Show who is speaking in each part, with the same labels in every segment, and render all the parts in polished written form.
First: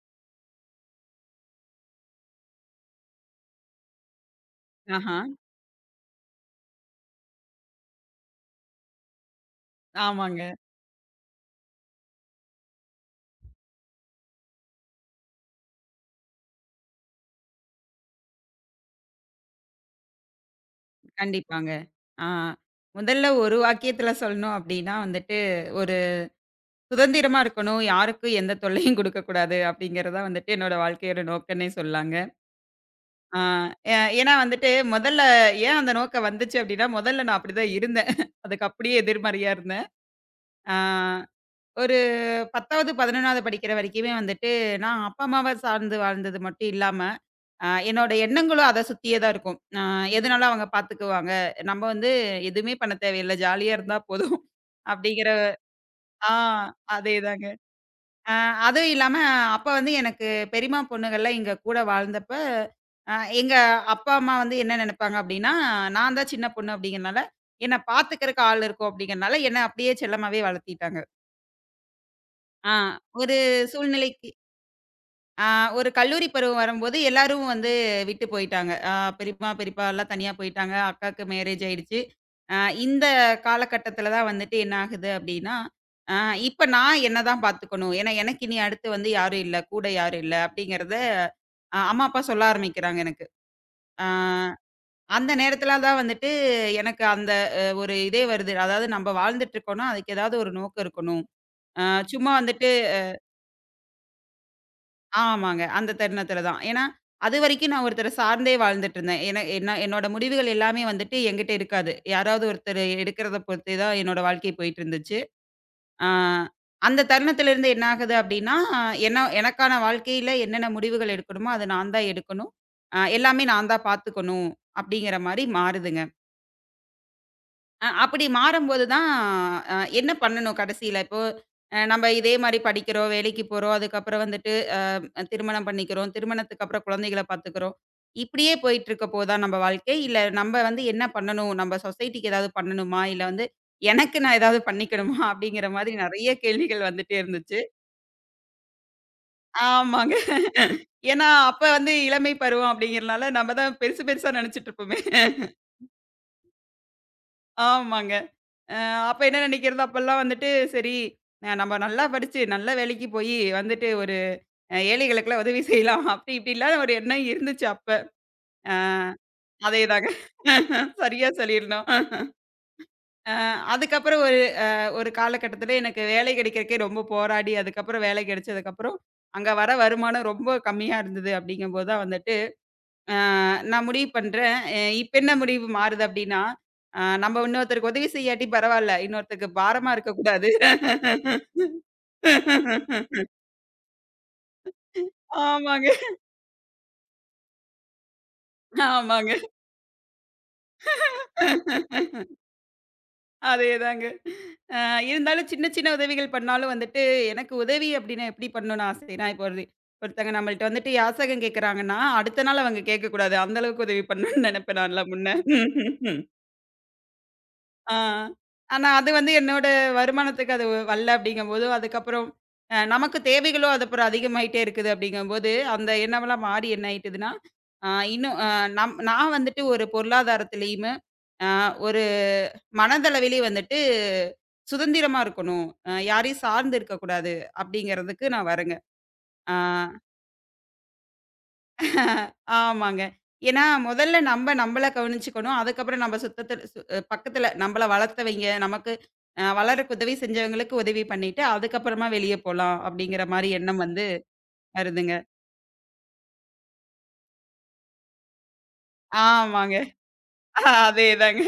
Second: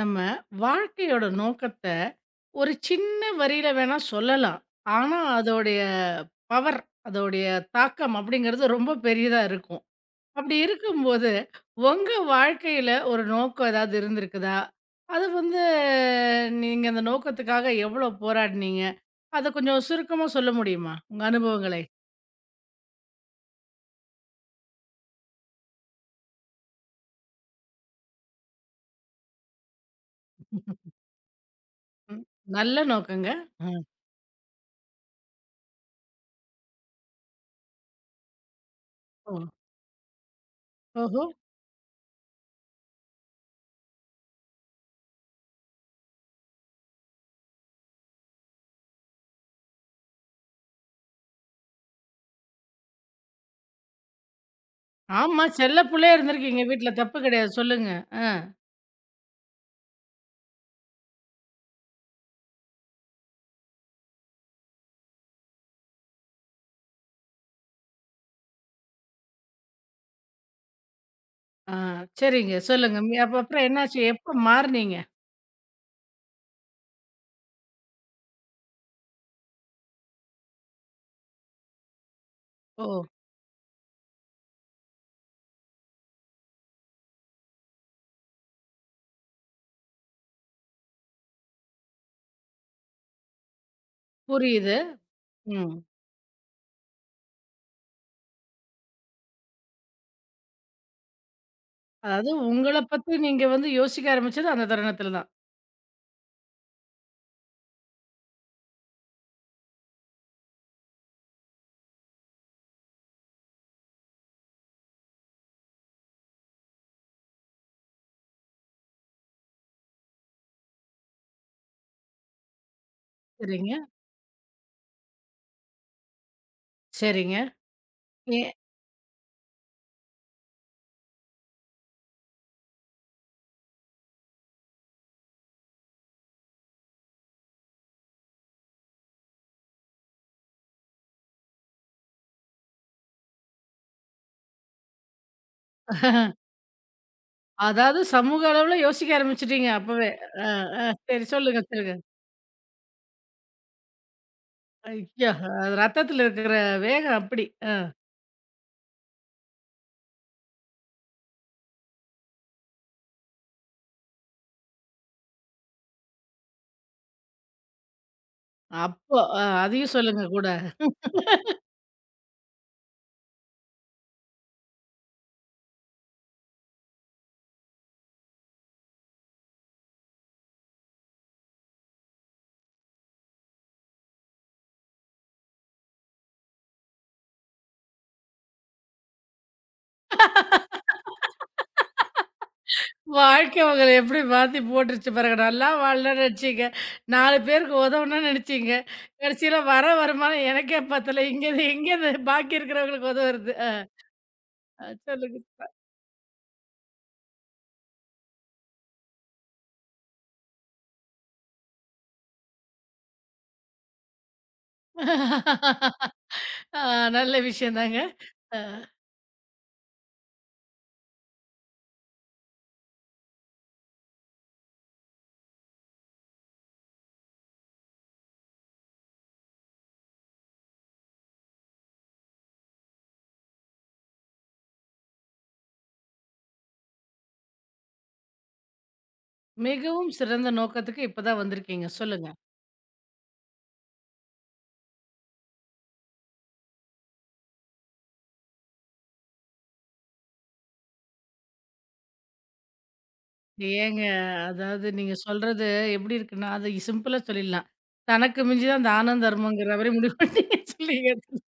Speaker 1: நம்ம வாழ்க்கையோட நோக்கத்தை ஒரு சின்ன வரியில வேணா சொல்லலாம்.
Speaker 2: ஆஹா.
Speaker 1: ஆனா, அதோடைய பவர், அதோடைய தாக்கம் அப்படிங்கிறது ரொம்ப பெரியதா இருக்கும்.
Speaker 2: ஆமாங்க.
Speaker 1: அப்படி இருக்கும்போது, உங்க வாழ்க்கையில ஒரு நோக்கம் ஏதாவது இருந்திருக்குதா? அது வந்து நீங்க அந்த நோக்கத்துக்காக எவ்வளோ போராடினீங்க? அத கொஞ்சம் சுருக்கமா சொல்ல முடியுமா? உங்க
Speaker 2: கண்டிப்பாங்க.
Speaker 1: அனுபவங்களை.
Speaker 2: ஆ. முதல்ல ஒரு வாக்கியத்துல சொல்லணும் அப்டின்னா வந்துட்டு, ஒரு சுதந்திரமா இருக்கணும். யாருக்கும் எந்த தொல்லையும் குடுக்கக்கூடாது அப்டிங்கிறது தான் வந்துட்டு என்னோட வாழ்க்கையோட நோக்கம்னே சொல்லாங்க.
Speaker 1: ம். நல்ல நோக்கங்க.
Speaker 2: ஆ
Speaker 1: அ.
Speaker 2: ஏ ஏன்னா வந்துட்டு முதல்ல ஏன் அந்த நோக்கம் வந்துச்சு அப்டின்னா, முதல்ல நான் அப்டிதான் இருந்தேன். அதுக்கு அப்டியே
Speaker 1: ஓ!
Speaker 2: எதிர்மறையா இருந்தேன். ஆ
Speaker 1: ஓஹோ!
Speaker 2: ஒரு 10வது, 11வது படிக்கிற வரைக்குமே வந்துட்டு, நான் அப்பா, அம்மாவ சார்ந்து வாழ்ந்தது மட்டும் இல்லாம, என்னோட எண்ணங்களும் அத சுத்தியே தான் இருக்கும். எதுனாலும் அவங்க பார்த்துக்குவாங்க. நம்ம வந்து எதுவுமே பண்ண தேவையில்ல. ஜாலியா இருந்தா போதும். அப்படிங்கிற
Speaker 1: ஆமா. செல்ல புள்ளையா
Speaker 2: ஆ
Speaker 1: இருந்திருக்கீங்க வீட்ல. தப்பு
Speaker 2: அதேதாங்க.
Speaker 1: கிடையாது. சொல்லுங்க.
Speaker 2: ஆ அதுவும் இல்லாம அப்ப வந்து எனக்கு பெரியம்மா பொண்ணுகள்லாம் எங்க கூட வாழ்ந்தப்ப, அ எங்க அப்பா, அம்மா வந்து என்ன நெனைப்பாங்க அப்படின்னா, நான் தான் சின்ன பொண்ணு அப்படிங்கிறனால, என்ன பார்த்துக்கிறக்கு ஆள் இருக்கும் அப்படிங்கிறனால, என்ன அப்படியே செல்லமாவே வளர்த்திட்டாங்க.
Speaker 1: ஆ, சரிங்க.
Speaker 2: ஆ
Speaker 1: சொல்லுங்க. அப்ப
Speaker 2: ஒரு
Speaker 1: அப்புறம் என்னாச்சு?
Speaker 2: சூழ்நிலைக்கு
Speaker 1: எப்ப மாறுனீங்க?
Speaker 2: ஆ ஒரு கல்லூரி பருவம் வரும்போது எல்லாரும் வந்து விட்டு போயிட்டாங்க. பெரியம்மா, பெரியப்பா எல்லாம் தனியா போயிட்டாங்க. அக்காக்கு மேரேஜ் ஆயிடுச்சு. அ
Speaker 1: ஓ!
Speaker 2: இந்த காலகட்டத்தில தான் வந்துட்டு என்ன ஆகுது அப்டின்னா, அ இப்ப நான் என்ன தான் பார்த்துக்கணும். ஏன்னா, எனக்கு இனி அடுத்து வந்து யாரும் இல்ல. கூட யாரும் இல்ல. அப்டிங்கிறத அம்மா, அப்பா சொல்ல ஆரம்பிக்கிறாங்க எனக்கு. ஆ
Speaker 1: புரியுது.
Speaker 2: அந்த
Speaker 1: ம்.
Speaker 2: நேரத்தில தான் வந்துட்டு எனக்கு அந்த ஒரு இதே வருது. அதாவது நம்ம வாழ்ந்துட்டுருக்கோம்னா, அதுக்கு ஏதாவது ஒரு நோக்கம் இருக்கணும். அ
Speaker 1: அதாவது
Speaker 2: சும்மா வந்துட்டு
Speaker 1: உங்கள பத்தி நீங்க வந்து யோசிக்க ஆரம்பிச்சது அந்த தருணத்துல தான்.
Speaker 2: ஆமாங்க. அந்த தருணத்துல தான். ஏன்னா, அதுவரைக்கும் நான் ஒருத்தர சார்ந்தே வாழ்ந்துட்டு இருந்தேன். ஏன்னா என்ன என்னோட முடிவுகள் எல்லாமே வந்துட்டு என்கிட்ட இருக்காது. யாராவது ஒருத்தர் எடுக்கிறத பொறுத்தே தான் என்னோட வாழ்க்கை போயிட்டு இருந்துச்சு. ஆ அந்த தருணத்திலிருந்து என்ன ஆகுது அப்டின்னா, என்ன எனக்கான வாழ்க்கையில என்னென்ன முடிவுகள் எடுக்கணுமோ, அத நான் தான் எடுக்கணும். எல்லாமே நான்
Speaker 1: சரிங்க,
Speaker 2: தான் பார்த்துக்கணும் அப்டிங்கிற மாரி மாறுதுங்க.
Speaker 1: சரிங்க.
Speaker 2: அப்படி
Speaker 1: ஏ
Speaker 2: மாறும்போது தான் என்ன பண்ணணும் கடைசியில இப்போ நம்ம இதே மாரி படிக்கிறோம், வேலைக்கு போறோம், அதுக்கப்புறம் வந்துட்டு திருமணம் பண்ணிக்கிறோம். திருமணத்துக்கு அப்புறம் குழந்தைகள பார்த்துக்கிறோம். இப்படியே போயிட்டுருக்க போதா நம்ம வாழ்க்கை? இல்ல நம்ம வந்து என்ன பண்ணணும்? நம்ம சொசைட்டிக்கு ஏதாவது பண்ணணுமா? இல்ல வந்து எனக்கு நான் ஏதாவது பண்ணிக்கணுமா? அப்படிங்கிற மாதிரி நெறைய கேள்விகள் வந்துட்டே இருந்துச்சு.
Speaker 1: அதாவது சமூக அளவுல யோசிக்க ஆரம்பிச்சுட்டீங்க அப்பவே.
Speaker 2: ஆமாங்க.
Speaker 1: ஆ, ஆ சரி
Speaker 2: ஏன்னா
Speaker 1: சொல்லுங்க,
Speaker 2: அப்ப வந்து
Speaker 1: சொல்லுங்க.
Speaker 2: இளமை பருவம் அப்படிங்கிறனால நம்ம தான் பெருசு பெருசா நெனைச்சுட்டு இருப்போமே.
Speaker 1: ஐயோ! அது ரத்தத்துல இருக்கிற வேகம் அப்படி. ஆ,
Speaker 2: ஆமாங்க. அ அப்ப என்ன நெனைக்கிறது? அப்பலாம் வந்துட்டு சரி நம்ம நல்லா படிச்சு, நல்ல வேலைக்கு போயி வந்துட்டு ஒரு ஏழைகளுக்கெல்லாம் உதவி செய்யலாம். அப்படி இப்படிலாம் ஒரு எண்ணம் இருந்துச்சு அப்ப. அ
Speaker 1: அப்போ அதையும்
Speaker 2: அதேதாங்க.
Speaker 1: சொல்லுங்க கூட.
Speaker 2: சரியா சொல்லியிருந்தோம். அ அதுக்கப்புறம் ஒரு ஒரு காலகட்டத்தில எனக்கு வேலை கிடைக்கிறக்கே ரொம்ப போராடி, அதுக்கப்புறம் வேலை கிடைச்சதுக்கப்புறம், அங்க வர வருமானம் ரொம்ப கம்மியா இருந்தது அப்படிங்கும்போது தான் வந்துட்டு, அ நான் முடிவு பண்றேன். இப்ப என்ன முடிவு மாறுது அப்படின்னா, நம்ம இன்னொருத்தருக்கு உதவி செய்யாட்டி பரவால்ல, இன்னொருத்தருக்கு பாரமா இருக்கக்கூடாது.
Speaker 1: வாழ்க்கை உங்கள எப்படி மாத்தி போட்டுருச்சு பாருங்க. நல்லா
Speaker 2: ஆமாங்க,
Speaker 1: வாழலாம்னு நெனச்சீங்க. 4 பேருக்கு உதவணும்னு நெனச்சீங்க.
Speaker 2: ஆமாங்க.
Speaker 1: கடைசியில வர வருமானம் எனக்கே பத்தல. இங்கேருந்து எங்கேருந்து பாக்கி இருக்கிறவங்களுக்கு உதவுறது. ஆ,
Speaker 2: அதேதாங்க. அ
Speaker 1: ஆ,
Speaker 2: இருந்தாலும்
Speaker 1: சொல்லுங்க.
Speaker 2: சின்ன, சின்ன உதவிகள் பண்ணாலும் வந்துட்டு, எனக்கு உதவி அப்படின்னா எப்படி பண்ணணும்னு ஆசைன்னா, இப்போ ஒருத்தங்க நம்மள்ட்ட வந்துட்டு யாசகம் கேட்குறாங்கன்னா, அடுத்த நாள் அவங்க கேட்கக்கூடாது. அந்த அளவுக்கு உதவி பண்ணணும்னு நெனைப்பேன் நான்லாம் முன்ன.
Speaker 1: ஆ, நல்ல
Speaker 2: ஆ.
Speaker 1: விஷயந்தாங்க. அ,
Speaker 2: ஆனா அது வந்து என்னோட வருமானத்துக்கு அது வரல அப்படிங்கும்போது, அதுக்கப்புறம் நமக்கு தேவைகளும் அது அப்புறம் அதிகமாயிட்டே இருக்குது அப்படிங்கும்போது, அந்த எண்ணமெல்லாம் மாறி என்ன ஆயிட்டுதுன்னா, அ இன்னும் அ நம் நான் வந்துட்டு ஒரு பொருளாதாரத்திலயுமே, அ மனதளவிலே வந்துட்டு சுதந்திரமா இருக்கணும். யாரையும் சார்ந்து இருக்கக்கூடாது அப்டிங்கிறதுக்கு நான் வரேங்க. ஆ
Speaker 1: மிகவும் சிறந்த நோக்கத்துக்கு இப்பதான் வந்திருக்கீங்க. சொல்லுங்க.
Speaker 2: ஆமாங்க. ஏன்னா முதல்ல நம்ப நம்பள கவனிச்சுக்கணும். அதுக்கப்புறம் நம்ம சுத்தத்துல சு பக்கத்துல நம்பள வளர்த்தவைங்க, நமக்கு வளரக்கு உதவி செஞ்சவங்களுக்கு உதவி பண்ணிட்டு, அதுக்கப்புறமா வெளிய போலாம் அப்டிங்கிற மாரி எண்ணம்
Speaker 1: ஏங்க,
Speaker 2: வந்து
Speaker 1: அதாவது
Speaker 2: வருதுங்க.
Speaker 1: நீங்க சொல்றது எப்படி இருக்குன்னா, அது சிம்பிளா சொல்லிடலாம். தனக்கு மிஞ்சிதான் தானம்
Speaker 2: ஆமாங்க.
Speaker 1: தர்மம்ங்கிற மாரி முடிவு பண்ணிட்டீங்க சொல்லிங்க.
Speaker 2: அதேதாங்க.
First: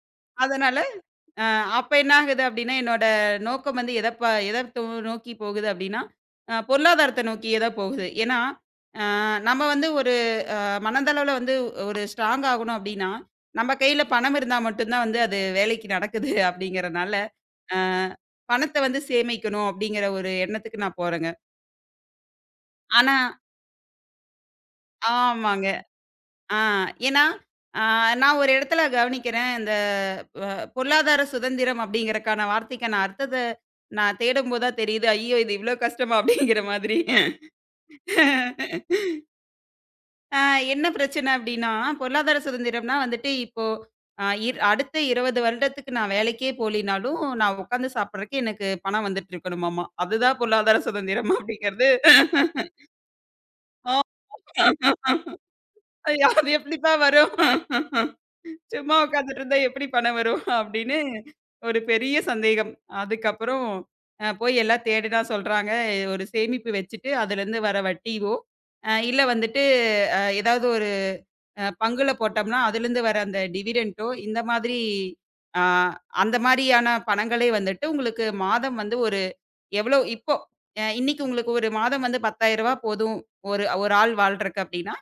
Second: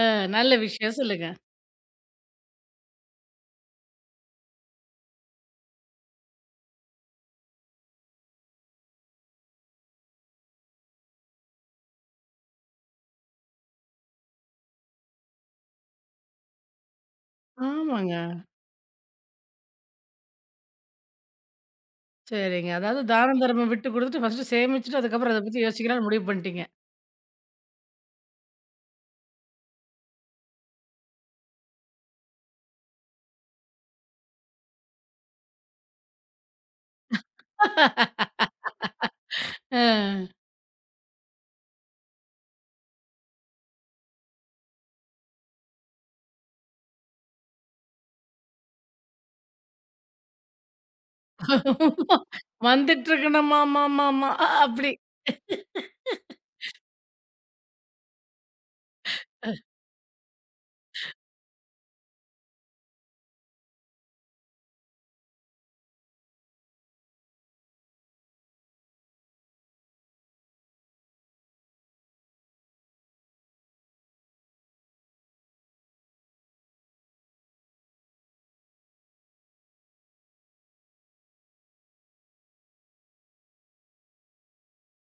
Speaker 1: அ, நல்ல
Speaker 2: அதனால
Speaker 1: விஷயம். சொல்லுங்க.
Speaker 2: அ அப்ப என்ன ஆகுது அப்படின்னா, என்னோட நோக்கம் வந்து எத ப எத தோ நோக்கி போகுது அப்படின்னா, பொருளாதாரத்த நோக்கியே தான் போகுது. ஏன்னா, அ நம்ம வந்து ஒரு அ மனதளவுல வந்து ஒரு ஸ்ட்ராங் ஆகணும் அப்படின்னா, நம்ம கையில பணம் இருந்தா மட்டும் தான் வந்து அது வேலைக்கு நடக்குது அப்படிங்கிறனால, அ
Speaker 1: ஆமாங்க.
Speaker 2: பணத்த வந்து சேமிக்கணும் அப்படிங்கிற ஒரு எண்ணத்துக்கு நான் போறேங்க.
Speaker 1: சரிங்க. அதாவது
Speaker 2: ஆனா
Speaker 1: தானம், தர்மம் விட்டு குடுத்துட்டு, ஃபர்ஸ்ட்டு சேமிச்சுட்டு, அதுக்கப்புறம் அத பத்தி
Speaker 2: ஆமாங்க.
Speaker 1: யோசிக்கலாம்ன்னு முடிவு
Speaker 2: ஆ.
Speaker 1: பண்ணிட்டீங்க.
Speaker 2: ஏன்னா, ஆ நான் ஒரு இடத்துல கவனிக்கிறேன். இந்த அ பொருளாதார சுதந்திரம் அப்படிங்கிறக்கான வார்த்தைக்கான அர்த்தத்த நான் தேடும்போது தான் தெரியுது. ஐயோ! இது இவ்ளோ கஷ்டமா? அப்படிங்கிற மாதிரி.
Speaker 1: ஆ.
Speaker 2: ஆ என்ன பிரச்சனை அப்படின்னா, பொருளாதார சுதந்திரம்னா வந்துட்டு இப்போ அ இர் அடுத்த 20 வருடத்துக்கு நான் வேலைக்கே போலினாலும், நான் உட்காந்து சாப்பிடுறக்கு எனக்கு பணம் வந்துட்டு இருக்கணுமாமா. அதுதான் பொருளாதார சுதந்திரம் அப்படிங்கிறது.
Speaker 1: வந்துட்ருக்கு
Speaker 2: ஆ
Speaker 1: நம்மமாமாமா அ அப்படி.
Speaker 2: அது எப்படிப்பா வரும்? சும்மா உட்காந்துட்டு இருந்தா எப்படி பணம் வரும்? அப்படின்னு ஒரு பெரிய சந்தேகம். அதுக்கப்புறம் போய் எல்லாம் தேடுனா சொல்றாங்க, ஒரு சேமிப்பு வச்சுட்டு அதுலேருந்து வர வட்டியோ, இல்ல வந்துட்டு ஏதாவது ஒரு பங்குல போட்டோம்னா, அதுலேருந்து வர அந்த டிவிடெண்டோ இந்த மாதிரி, அ அந்த மாரியான பணங்களே வந்துட்டு உங்களுக்கு மாதம் வந்து ஒரு எவ்வளோ இப்போ இன்னைக்கு உங்களுக்கு ஒரு மாதம் வந்து ரூ. 10,000 போதும். ஒரு ஒரு ஆள் வாழ்றக்கு அப்படின்னா,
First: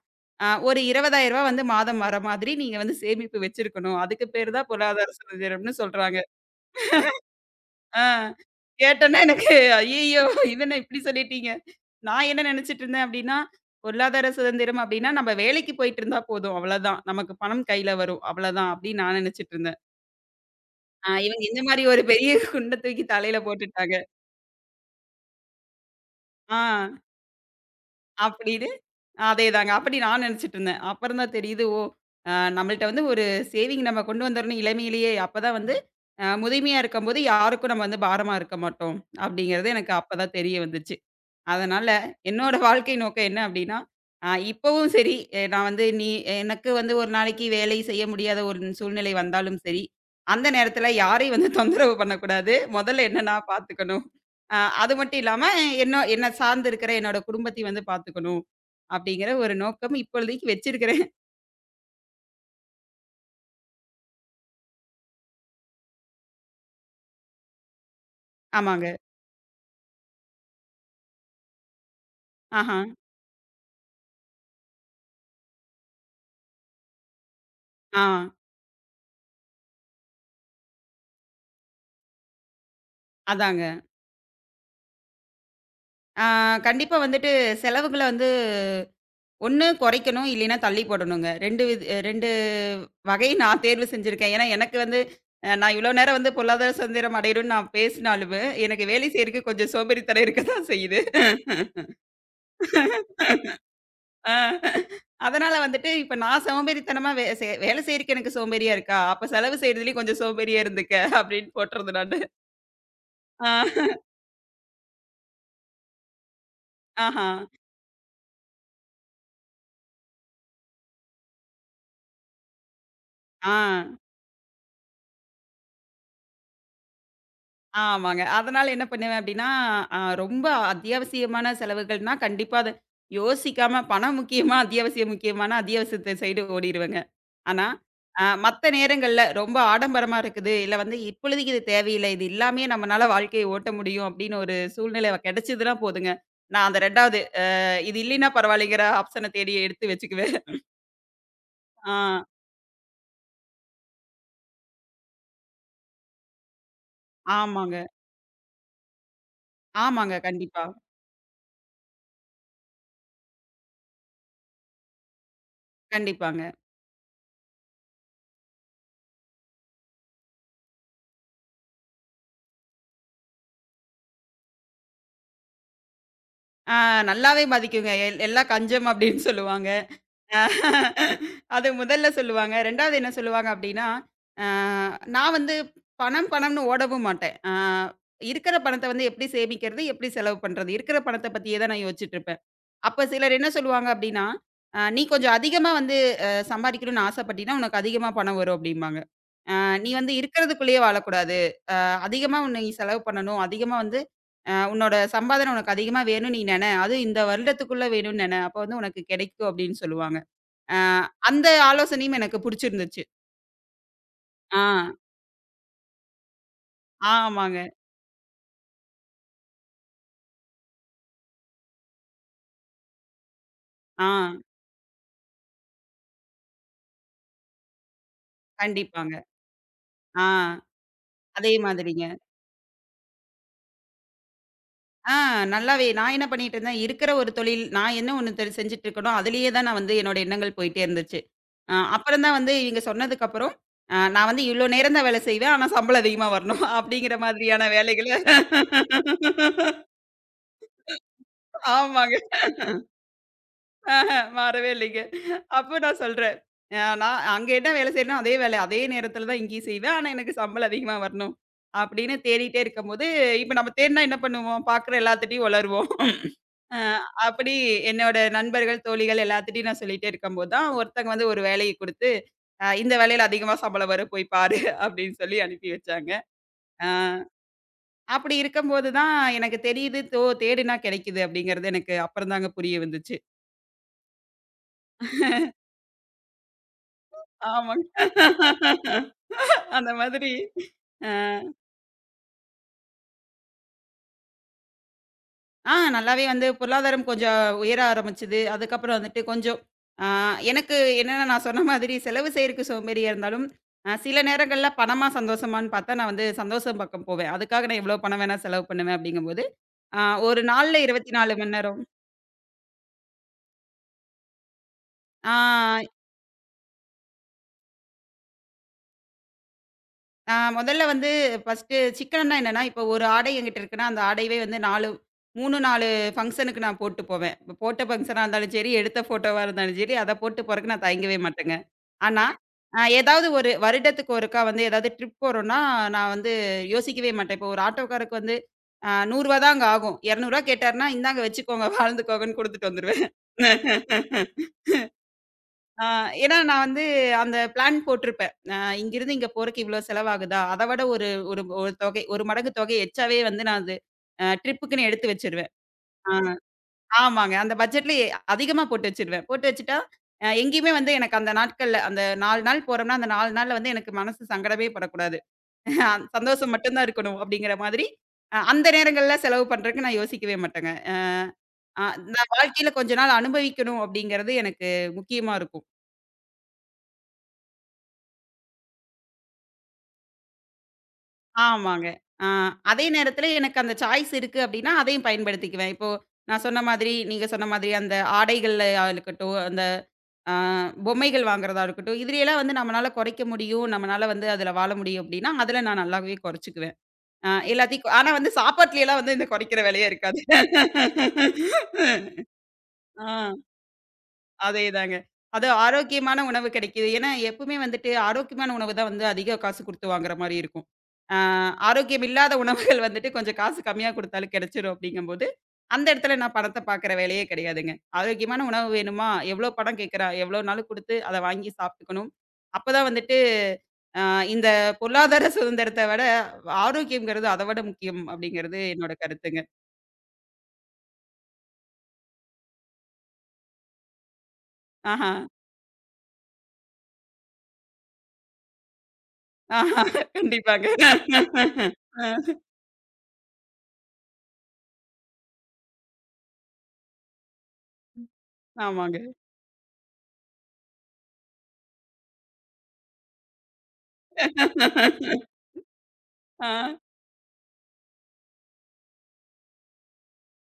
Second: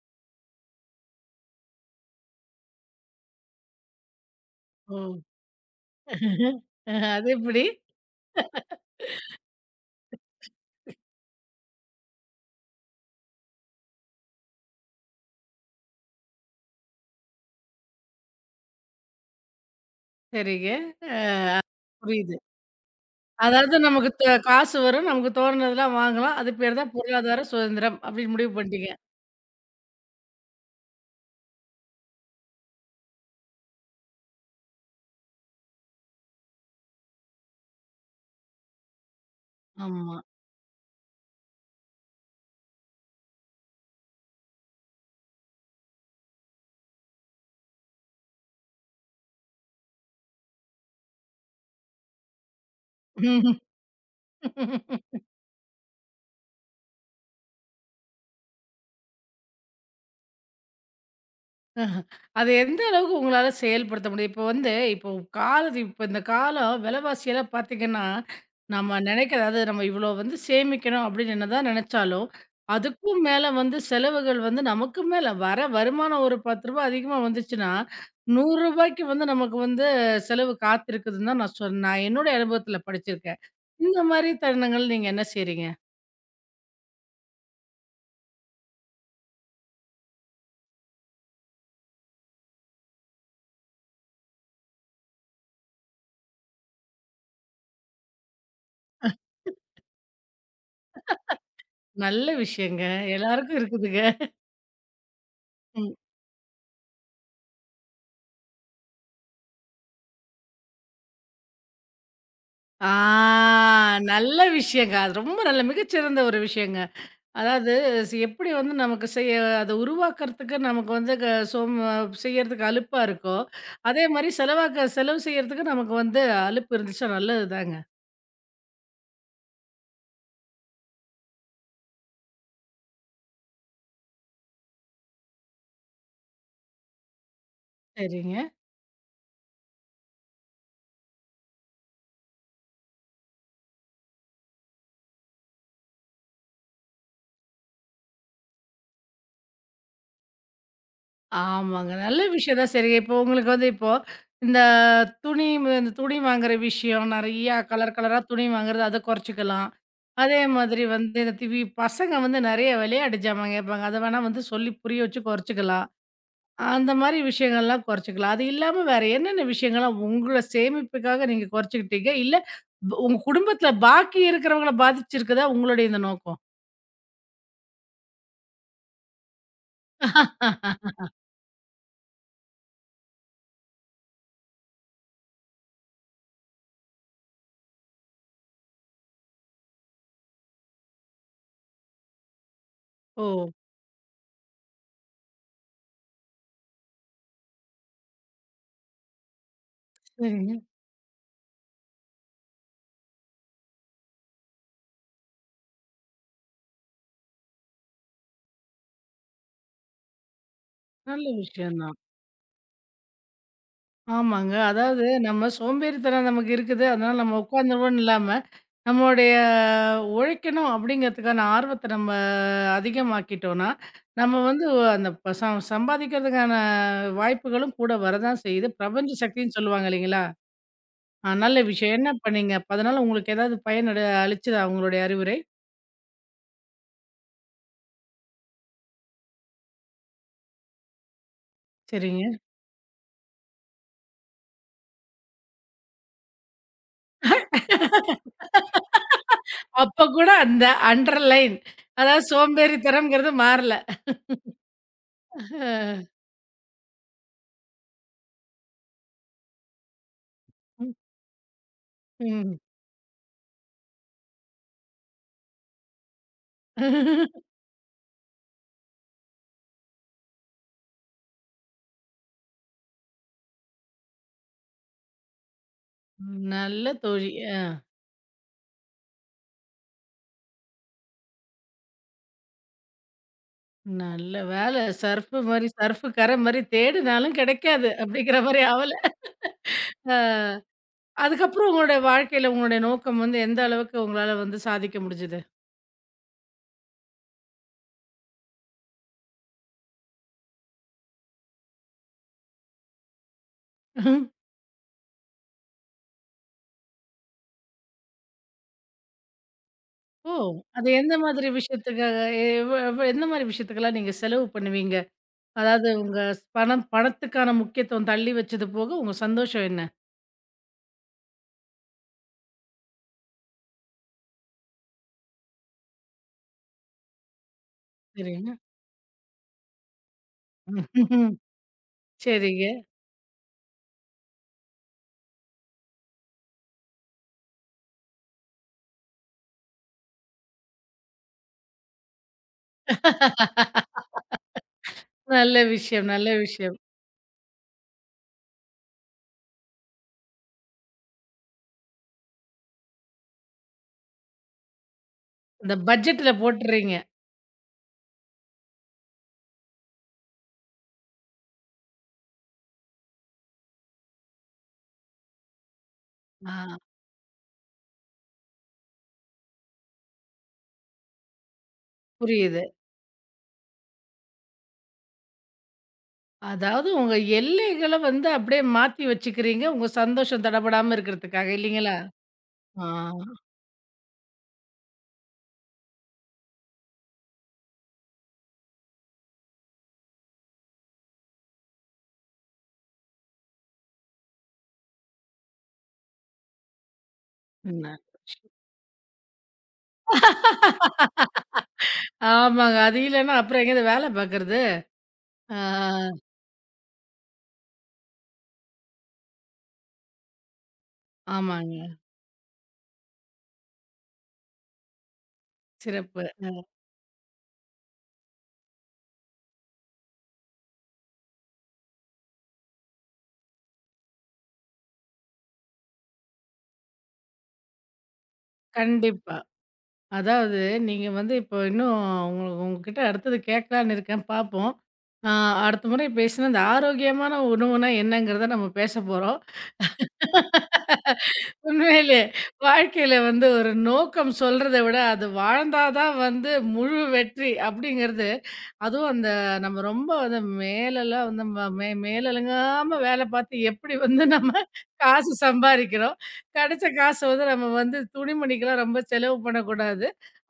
Speaker 2: ஒரு ரூ. 20,000 வந்து மாதம் வர மாதிரி நீங்க வந்து சேமிப்பு வச்சிருக்கணும். அதுக்கு பேரு தான்
Speaker 1: ஓ!
Speaker 2: பொருளாதார சுதந்திரம்னு சொல்றாங்க.
Speaker 1: அது எப்படி?
Speaker 2: ஆ கேட்டோனே எனக்கு ஐய்யயோ! இது என்ன இப்படி சொல்லிட்டீங்க? நான் என்ன நெனச்சுட்டு இருந்தேன் அப்படின்னா, பொருளாதார சுதந்திரம் அப்படின்னா, நம்ம வேலைக்கு போயிட்டு இருந்தா போதும். அவ்வளோதான். நமக்கு பணம் கையில வரும். அவ்வளோதான் அப்படின்னு நான் நெனச்சுட்டு இருந்தேன்.
Speaker 1: சரிங்க. அ
Speaker 2: இவங்க இந்த மாரி ஒரு பெரிய
Speaker 1: புரியுது.
Speaker 2: குண்ட தூக்கி தலையில
Speaker 1: அதாவது
Speaker 2: போட்டுட்டாங்க.
Speaker 1: நமக்கு காசு வரும், நமக்கு தோணுனதெல்லாம் வாங்கலாம். அது
Speaker 2: ஆ
Speaker 1: பேர் தான் பொருளாதார சுதந்திரம் அப்படின்னு
Speaker 2: அப்படி
Speaker 1: முடிவு பண்ணிட்டீங்க.
Speaker 2: அதேதாங்க. அப்படி நான் நெனச்சுட்டு இருந்தேன். அப்புறம் தான் தெரியுது, ஓ! அ நம்மள்ட்ட வந்து ஒரு சேவிங் நம்ம கொண்டு வந்துரணும் இளமையிலேயே. அப்பதான் வந்து முதுமையா இருக்கும்போது யாருக்கும் நம்ம வந்து பாரமா இருக்க மாட்டோம். அப்படிங்கிறது எனக்கு
Speaker 1: ஆமா.
Speaker 2: அப்பதான் தெரிய வந்துச்சு. அதனால என்னோட வாழ்க்கை நோக்கம் என்ன அப்படின்னா, இப்பவும் சரி, எ நான் வந்து நீ எனக்கு வந்து ஒரு நாளைக்கு வேலை செய்ய முடியாத ஒரு சூழ்நிலை வந்தாலும் சரி, அந்த நேரத்தில யாரையும் வந்து தொந்தரவு பண்ணக்கூடாது. முதல்ல என்ன நான் பார்த்துக்கணும். அ அது மட்டும் இல்லாம, என்ன என்ன சார்ந்து இருக்கிற என்னோட குடும்பத்தையும் வந்து பார்த்துக்கணும். அப்படிங்கிற ஒரு நோக்கம் இப்பொழுதைக்கு வச்சிருக்கிறேன்.
Speaker 1: அஹ. அது எந்த அளவுக்கு உங்களால செயல்படுத்த முடியும்? இப்போ வந்து இப்போ காலத்து இப்போ இந்த காலம் விலைவாசியெல்லாம் பார்த்தீங்கன்னா,
Speaker 2: ஆமாங்க.
Speaker 1: நம்ம நினைக்கிற அதாவது நம்ம இவ்வளோ வந்து சேமிக்கணும் அப்படின்னு என்னதான் நினைச்சாலும்,
Speaker 2: ஆஹா.
Speaker 1: அதுக்கும் மேல வந்து செலவுகள் வந்து நமக்கு மேல வர வருமானம் ஒரு ரூ. 10 அதிகமா வந்துச்சுன்னா, ரூ.
Speaker 2: ஆ.
Speaker 1: 100 வந்து நமக்கு வந்து செலவு காத்திருக்குதுன்னு தான் நான் நான் என்னுடைய அனுபவத்தில படிச்சிருக்கேன்.
Speaker 2: அதாங்க.
Speaker 1: இந்த மாரி தருணங்கள் நீங்க என்ன செய்றீங்க?
Speaker 2: ஆ கண்டிப்பா வந்துட்டு செலவுகள வந்து ஒண்ணு குறைக்கணும், இல்லைன்னா தள்ளி போடணுங்க. 2 வகை நான் தேர்வு செஞ்சிருக்கேன். ஏன்னா, எனக்கு வந்து நான் இவ்வளோ நேரம் வந்து பொருளாதார சுதந்திரம் அடையணும்னு நான் பேசினாலுமே, எனக்கு வேலை செய்றதுக்கு கொஞ்சம் சோம்பேறித்தனம் இருக்க தான் செய்யுது.
Speaker 1: நல்ல விஷயங்க. எல்லாருக்கும் இருக்குதுங்க.
Speaker 2: ஆ. அதனால வந்துட்டு இப்ப நான் சோம்பேறித்தனமா வே செ வேலை செய்றதுக்கு எனக்கு சோம்பேறியா இருக்கா? அப்ப செலவு செய்றதுலயும் கொஞ்சம் சோம்பேறியா இருந்துக்க அப்படின்னு போட்டுறது நானு.
Speaker 1: ஆ
Speaker 2: ஆ.
Speaker 1: நல்ல விஷயங்க. அது ரொம்ப நல்ல மிகச்சிறந்த ஒரு விஷயங்க.
Speaker 2: ஆஹா.
Speaker 1: அதாவது எப்படி வந்து நமக்கு அத உருவாக்கறதுக்கு நமக்கு வந்து க சோம் செய்யறதுக்கு அலுப்பா இருக்கோ,
Speaker 2: ஆ.
Speaker 1: அதே மாரி செலவு செய்யறதுக்கு நமக்கு வந்து அலுப்பு இருந்துச்சுன்னா நல்லது தாங்க.
Speaker 2: ஆமாங்க. அதனால என்ன பண்ணுவேன் அப்டின்னா, ரொம்ப அத்தியாவசியமான செலவுகள்னா, கண்டிப்பா அத யோசிக்காம பணம் முக்கியமா, அத்தியாவசியம் முக்கியமானா, அத்தியாவசியத்த சைடு ஓடிருவேங்க. ஆனா,
Speaker 1: சரிங்க.
Speaker 2: மத்த நேரங்கள்ல ரொம்ப ஆடம்பரமா இருக்குது, இல்ல வந்து இப்பொழுதைக்கு இது தேவையில்ல, இது இல்லாமயே நம்மனால வாழ்க்கைய ஓட்ட முடியும் அப்டின்னு ஒரு சூழ்நிலை கெடைச்சதுனா போதுங்க, நான் அந்த 2வது இது இல்லைன்னா பரவாயில்லைங்கிற ஆப்ஷன தேடி எடுத்து வச்சுக்குவேன்.
Speaker 1: ஆமாங்க.
Speaker 2: ஆ
Speaker 1: நல்ல விஷயம் தான். சரி, இப்போ உங்களுக்கு வந்து இப்போ இந்த இந்த துணி வாங்குற விஷயம் நெறையா
Speaker 2: ஆமாங்க.
Speaker 1: கலர் கலரா துணி வாங்குறது அத குறைச்சுக்கலாம்.
Speaker 2: ஆமாங்க.
Speaker 1: அதே
Speaker 2: கண்டிப்பா.
Speaker 1: மாதிரி வந்து இந்த திவி பசங்க வந்து நெறைய விளையாட்டு ஜாமான் கேட்பாங்க. அத வேணா வந்து சொல்லி புரிய வச்சு குறைச்சுக்கலாம்.
Speaker 2: கண்டிப்பாங்க.
Speaker 1: அந்த மாரி விஷயங்கள்லாம் குறைச்சுக்கலாம். அது இல்லாம வேற என்னென்ன விஷயங்கள்லாம் உங்கள சேமிப்புக்காக நீங்க குறைச்சுக்கிட்டீங்க? இல்ல உங்க குடும்பத்தில பாக்கி இருக்கிறவங்கள பாதிச்சிருக்குதா உங்களுடைய இந்த நோக்கம்?
Speaker 2: ஆ நல்லாவே பாதிக்குங்க. எல்லாம் கஞ்சம் அப்டின்னு சொல்லுவாங்க. அஹ் அது முதல்ல சொல்லுவாங்க. 2வது என்ன சொல்லுவாங்க அப்டின்னா, அ நான் வந்து பணம், பணம்னு ஓடவும் மாட்டேன். இருக்கிற பணத்த வந்து எப்டி சேமிக்கிறது? எப்டி செலவு பண்றது? இருக்கிற பணத்த பத்தியே தான் நான் யோசிச்சுட்டு இருப்பேன். அப்ப
Speaker 1: ஓ!
Speaker 2: சிலர் என்ன சொல்லுவாங்க அப்டின்னா, "நீ கொஞ்சம் அதிகமா வந்து சம்பாரிக்கணும்னு ஆசைப்பட்டீன்னா, உனக்கு அதிகமா பணம் வரும்" அப்டிம்பாங்க. " நீ வந்து
Speaker 1: சரிங்க.
Speaker 2: இருக்கிறதுக்குள்ளேயே வாழக்கூடாது. அதிகமா உன்ன நீ செலவு பண்ணணும். அதிகமா வந்து உன்னோட சம்பாதனை உனக்கு அதிகமா வேணும்னு நீ நென. அதுவும் இந்த வருடத்துக்குள்ள வேணும்னு நென. அப்ப வந்து உனக்கு கெடைக்கும்" அப்டின்னு சொல்லுவாங்க. ஆ
Speaker 1: நல்ல
Speaker 2: அந்த
Speaker 1: விஷயம் தான்.
Speaker 2: ஆலோசனையும் எனக்கு புடிச்சிருந்துச்சு.
Speaker 1: ஆமாங்க.
Speaker 2: ஆ,
Speaker 1: அதாவது நம்ம சோம்பேறித்தனம் நமக்கு இருக்குது. அதனால நம்ம
Speaker 2: ஆமாங்க.
Speaker 1: உட்காந்துருவோம்னு இல்லாம, நம்மளுடைய உழைக்கணும் அப்படிங்கிறதுக்கான ஆர்வத்த நம்ம அதிகமாக்கிட்டோம்னா,
Speaker 2: ஆ,
Speaker 1: நம்ம வந்து அந்த ப ச சம்பாதிக்கிறதுக்கான வாய்ப்புகளும் கூட வரதான் செய்யுது. பிரபஞ்ச
Speaker 2: கண்டிப்பாங்க.
Speaker 1: சக்தின்னு சொல்லுவாங்க
Speaker 2: ஆ,
Speaker 1: இல்லைங்களா? அ
Speaker 2: அதே
Speaker 1: நல்ல விஷயம்.
Speaker 2: மாதிரிங்க.
Speaker 1: என்ன பண்ணீங்க? அப்ப அதனால உங்களுக்கு ஏதாவது பயன் அளிச்சதா உங்களுடைய
Speaker 2: ஆ
Speaker 1: அறிவுரை?
Speaker 2: நல்லாவே நான் என்ன பண்ணிட்டுருந்தேன், இருக்கிற ஒரு தொழில் நான் என்ன ஒண்ணு செஞ்சுட்டு இருக்கேனோ, அதிலேயே தான் நான் வந்து என்னோட எண்ணங்கள் போயிட்டே இருந்துச்சு. அப்புறம்
Speaker 1: சரிங்க.
Speaker 2: தான் வந்து இவங்க சொன்னதுக்கப்புறம், நான் வந்து இவ்ளோ நேரம் தான் வேலை செய்வேன். ஆனா சம்பளம் அதிகமா வரணும். அப்படிங்கிற மாதிரியான வேலைகள
Speaker 1: அப்ப கூட அந்த அண்டர்லைன்
Speaker 2: ஆமாங்க.
Speaker 1: அதாவது சோம்பேறித்தனம்ங்கிறது மாறல.
Speaker 2: ஆஹ மாறவே இல்லைங்க. அப்ப நான் சொல்றேன். நான் அங்க என்ன வேலை செய்றேனோ, அதே வேலை. அதே நேரத்தில தான் இங்கேயும் செய்வேன். ஆனா, எனக்கு சம்பளம்
Speaker 1: ம்.
Speaker 2: அதிகமா வரணும். அப்படின்னு
Speaker 1: ம்.
Speaker 2: தேடிட்டே இருக்கும்போது, இப்ப நம்ம தேடுனா என்ன பண்ணுவோம்? பார்க்குற எல்லாத்துட்டயும் உளறுவோம். அ அப்படி என்னோட நண்பர்கள், தோழிகள் எல்லாத்துட்டயும் நான் சொல்லிட்டே இருக்கும்போது தான், ஒருத்தங்க வந்து ஒரு வேலைய குடுத்து, இந்த வேலையில அதிகமா சம்பளம் வரும். போய் பாரு" அப்படின்னு சொல்லி அனுப்பி வச்சாங்க.
Speaker 1: நல்ல
Speaker 2: அ
Speaker 1: தோழி. அ.
Speaker 2: அப்படி இருக்கும்போது தான் எனக்கு தெரியுது, தேடுனா கெடைக்குது அப்படிங்கிறது எனக்கு அப்புறம் தாங்க புரிய வந்துச்சு.
Speaker 1: நல்ல வேலை. சர்ஃப் கரை மாரி தேடுனாலும்
Speaker 2: ஆமாங்க.
Speaker 1: கிடைக்காது. அப்படிங்கிற மாரி அவல.
Speaker 2: அந்த மாதிரி
Speaker 1: அ
Speaker 2: அ
Speaker 1: அதுக்கப்புறம் உங்களுடைய வாழ்க்கையில உங்களுடைய நோக்கம் வந்து எந்த அளவுக்கு உங்களால வந்து சாதிக்க முடிஞ்சது?
Speaker 2: ஆ நல்லாவே வந்து பொருளாதாரம் கொஞ்சம் உயர ஆரம்பிச்சது. அதுக்கப்புறம் வந்துட்டு கொஞ்சம் ஆ எனக்கு என்னன்னா நான் சொன்ன மாதிரி செலவு செய்றக்கு சோம்பேறியா இருந்தாலும், சில நேரங்கள்ல பணமா சந்தோஷமான்னு பார்த்தா, நான் வந்து சந்தோஷம் பக்கம் போவேன். அதுக்காக நான் எவ்வளோ பணம் வேணா செலவு பண்ணுவேன் அப்படிங்கும்போது, அ
Speaker 1: ஓ!
Speaker 2: ஒரு நாள்ல
Speaker 1: அது எந்த
Speaker 2: 24
Speaker 1: மாதிரி
Speaker 2: மணி நேரம்.
Speaker 1: விஷயத்துக்காக எவ் எவ் எந்த மாரி விஷயத்துக்கெல்லாம் நீங்க செலவு பண்ணுவீங்க?
Speaker 2: ஆ
Speaker 1: அதாவது உங்க பணம் பணத்துக்கான முக்கியத்துவம் தள்ளி வச்சது போக உங்க சந்தோஷம் என்ன?
Speaker 2: நான் முதல்ல வந்து ஃபர்ஸ்ட்டு சிக்கனம்னா என்னன்னா, இப்போ ஒரு ஆடை என்கிட்ட இருக்குன்னா, அந்த ஆடையவே வந்து 4 3, 4 ஃபங்ஷனுக்கு நான் போட்டு போவேன். இப்போ போட்ட ஃபங்ஷனா
Speaker 1: சரிங்க.
Speaker 2: இருந்தாலும் சரி, எடுத்த ஃபோட்டோவா இருந்தாலும் சரி, அத போட்டு போறக்கு நான் தயங்கவே
Speaker 1: ம்.
Speaker 2: மாட்டேங்க. ஆனா,
Speaker 1: சரிங்க.
Speaker 2: ஏதாவது ஒரு வருடத்துக்கு ஒருக்கா வந்து ஏதாவது ட்ரிப் போறோம்னா, நான் வந்து யோசிக்கவே மாட்டேன். இப்போ ஒரு ஆட்டோக்காரருக்கு வந்து ரூ. 100 தான் அங்க ஆகும். ரூ. 200 கேட்டாருன்னா, "இந்தாங்க வச்சுக்கோங்க, வாழ்ந்துக்கோங்கன்னு" குடுத்துட்டு வந்துருவேன்.
Speaker 1: நல்ல
Speaker 2: ஆ,
Speaker 1: விஷயம், நல்ல
Speaker 2: ஏன்னா நான்
Speaker 1: விஷயம்.
Speaker 2: வந்து அந்த பிளான் போட்டிருப்பேன். இங்கிருந்து இங்க போறக்கு இவ்வளோ செலவாகுதா? அத விட ஒரு ஒரு ஒரு தொகை 1 மடங்கு தொகை எச்சாவே வந்து நான் அது ட்ரிப்புக்குன்னு எடுத்து வச்சுருவேன்.
Speaker 1: இந்த
Speaker 2: ஆ
Speaker 1: பட்ஜெட்ல போட்டுறீங்க.
Speaker 2: ஆமாங்க. அந்த பட்ஜெட்லயே அதிகமா போட்டு வச்சுருவேன். போட்டு வச்சுட்டா, எங்கேயுமே வந்து எனக்கு அந்த நாட்கள்ல அந்த 4 நாள் போறோம்னா, அந்த 4 நாள்ல வந்து எனக்கு மனசு சங்கடமே படக்கூடாது. ஆ, சந்தோஷம்
Speaker 1: ஆ
Speaker 2: மட்டும் தான் இருக்கணும் அப்படிங்கிற மாதிரி, அந்த நேரங்கள்ல செலவு பண்றதுக்கு நான் யோசிக்கவே மாட்டேங்க. அ நான்
Speaker 1: புரியுது.
Speaker 2: வாழ்க்கையில கொஞ்ச நாள் அனுபவிக்கணும் அப்படிங்கிறது எனக்கு முக்கியமா இருக்கும்.
Speaker 1: அதாவது உங்க எல்லைகள வந்து அப்படியே மாத்தி வச்சுக்கிறீங்க. உங்க சந்தோஷம் தடபடாம இருக்கிறதுக்காக
Speaker 2: ஆமாங்க.
Speaker 1: இல்லைங்களா?
Speaker 2: ஆ
Speaker 1: ஆ.
Speaker 2: அதே நேரத்தில எனக்கு அந்த சாய்ஸ் இருக்கு அப்டின்னா, அதையும் பயன்படுத்திக்குவேன். இப்போ நான் சொன்ன மாதிரி, நீங்க சொன்ன மாதிரி அந்த ஆடைகள்லயா இருக்கட்டும், அந்த ஆ பொம்மைகள் வாங்குறதா இருக்கட்டும், இதுலயெல்லாம் வந்து நம்மனால குறைக்க முடியும். நம்மனால வந்து அதுல வாழ முடியும் அப்டின்னா, அதுல நான் நல்லாவே குறைச்சுக்குவேன்.
Speaker 1: நல்ல
Speaker 2: ஆனா வந்து
Speaker 1: விஷயம்.
Speaker 2: சாப்பாட்லயெல்லாம் வந்து இந்த குறைக்கிற வேலையே இருக்காது.
Speaker 1: ஆமாங்க. அது
Speaker 2: ஆ.
Speaker 1: இல்லன்னா அப்புறம் எங்கேயாவது வேல பார்க்கறது?
Speaker 2: அதேதாங்க. அது
Speaker 1: ஆ.
Speaker 2: ஆரோக்கியமான உணவு கிடைக்குது. ஏன்னா, எப்பவுமே வந்துட்டு ஆரோக்கியமான உணவு தான் வந்து அதிக காசு குடுத்து வாங்குற மாரி இருக்கும். ஆ
Speaker 1: ஆமாங்க.
Speaker 2: ஆரோக்கியம் இல்லாத உணவுகள் வந்துட்டு கொஞ்சம் காசு கம்மியா குடுத்தாலும் கிடைச்சிரும் அப்படிங்கும்போது, அந்த இடத்துல
Speaker 1: சிறப்பு.
Speaker 2: நான்
Speaker 1: அ
Speaker 2: பணத்த பார்க்குற வேலையே கிடையாதுங்க. ஆரோக்கியமான உணவு வேணுமா? எவ்வளோ பணம் கேட்குறா? எவ்வளோனாலும் குடுத்து அத வாங்கி சாப்ட்டுக்கணும். அப்பதான் வந்துட்டு அ இந்த பொருளாதார சுதந்திரத்த விட ஆரோக்கியம்ங்கிறது அத விட முக்கியம் அப்படிங்கிறது என்னோட
Speaker 1: கண்டிப்பா.
Speaker 2: கருத்துங்க.
Speaker 1: அதாவது நீங்க வந்து இப்போ இன்னும் உங்ககிட்ட அடுத்தது கேட்கலான்னு இருக்கேன் பார்ப்போம்.
Speaker 2: ஆஹா,
Speaker 1: ஆ அடுத்த முறை பேசினா இந்த ஆரோக்கியமான உணவுனா என்னங்கிறத நம்ம பேச போறோம்.
Speaker 2: ஆஹா கண்டிப்பாங்க.
Speaker 1: உண்மையிலே
Speaker 2: அ
Speaker 1: வாழ்க்கையில வந்து ஒரு நோக்கம் சொல்றத விட அது வாழ்ந்தா தான் வந்து முழு வெற்றி அப்படிங்கிறது.
Speaker 2: ஆமாங்க.
Speaker 1: அதுவும் அந்த நம்ம ரொம்ப வந்து மேலெல்லாம் வந்து ம மே மேலழுங்காம வேலை பார்த்து எப்படி வந்து நம்ம காசு சம்பாரிக்கிறோம்.
Speaker 2: ஆ.
Speaker 1: கிடைச்ச காசு வந்து நம்ம வந்து துணிமணிக்கெல்லாம் ரொம்ப செலவு பண்ணக்கூடாது.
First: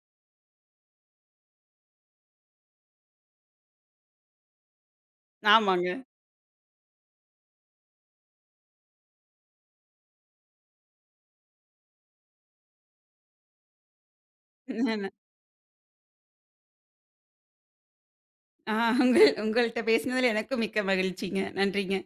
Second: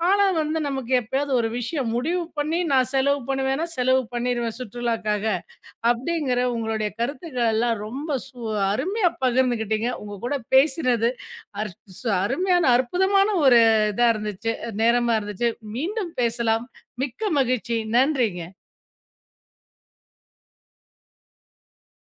Speaker 1: ஆனா வந்து நமக்கு எப்பயாவது ஒரு விஷயம் முடிவு பண்ணி நான் செலவு பண்ணுவேன்னா, செலவு பண்ணிருவேன் சுற்றுலாக்காக.
Speaker 2: ஆமாங்க.
Speaker 1: அப்படிங்கிற உங்களுடைய கருத்துக்கள் எல்லாம் ரொம்ப அருமையா பகிர்ந்துக்கிட்டீங்க. உங்க கூட பேசினது அற் சு அருமையான, அற்புதமான ஒரு இதா இருந்துச்சு. நேரமா இருந்துச்சு. மீண்டும் பேசலாம். மிக்க மகிழ்ச்சி. நன்றிங்க.
Speaker 2: ஆ உங்கள்ட்ட பேசினதுல எனக்கும் மிக்க மகிழ்ச்சிங்க. நன்றிங்க.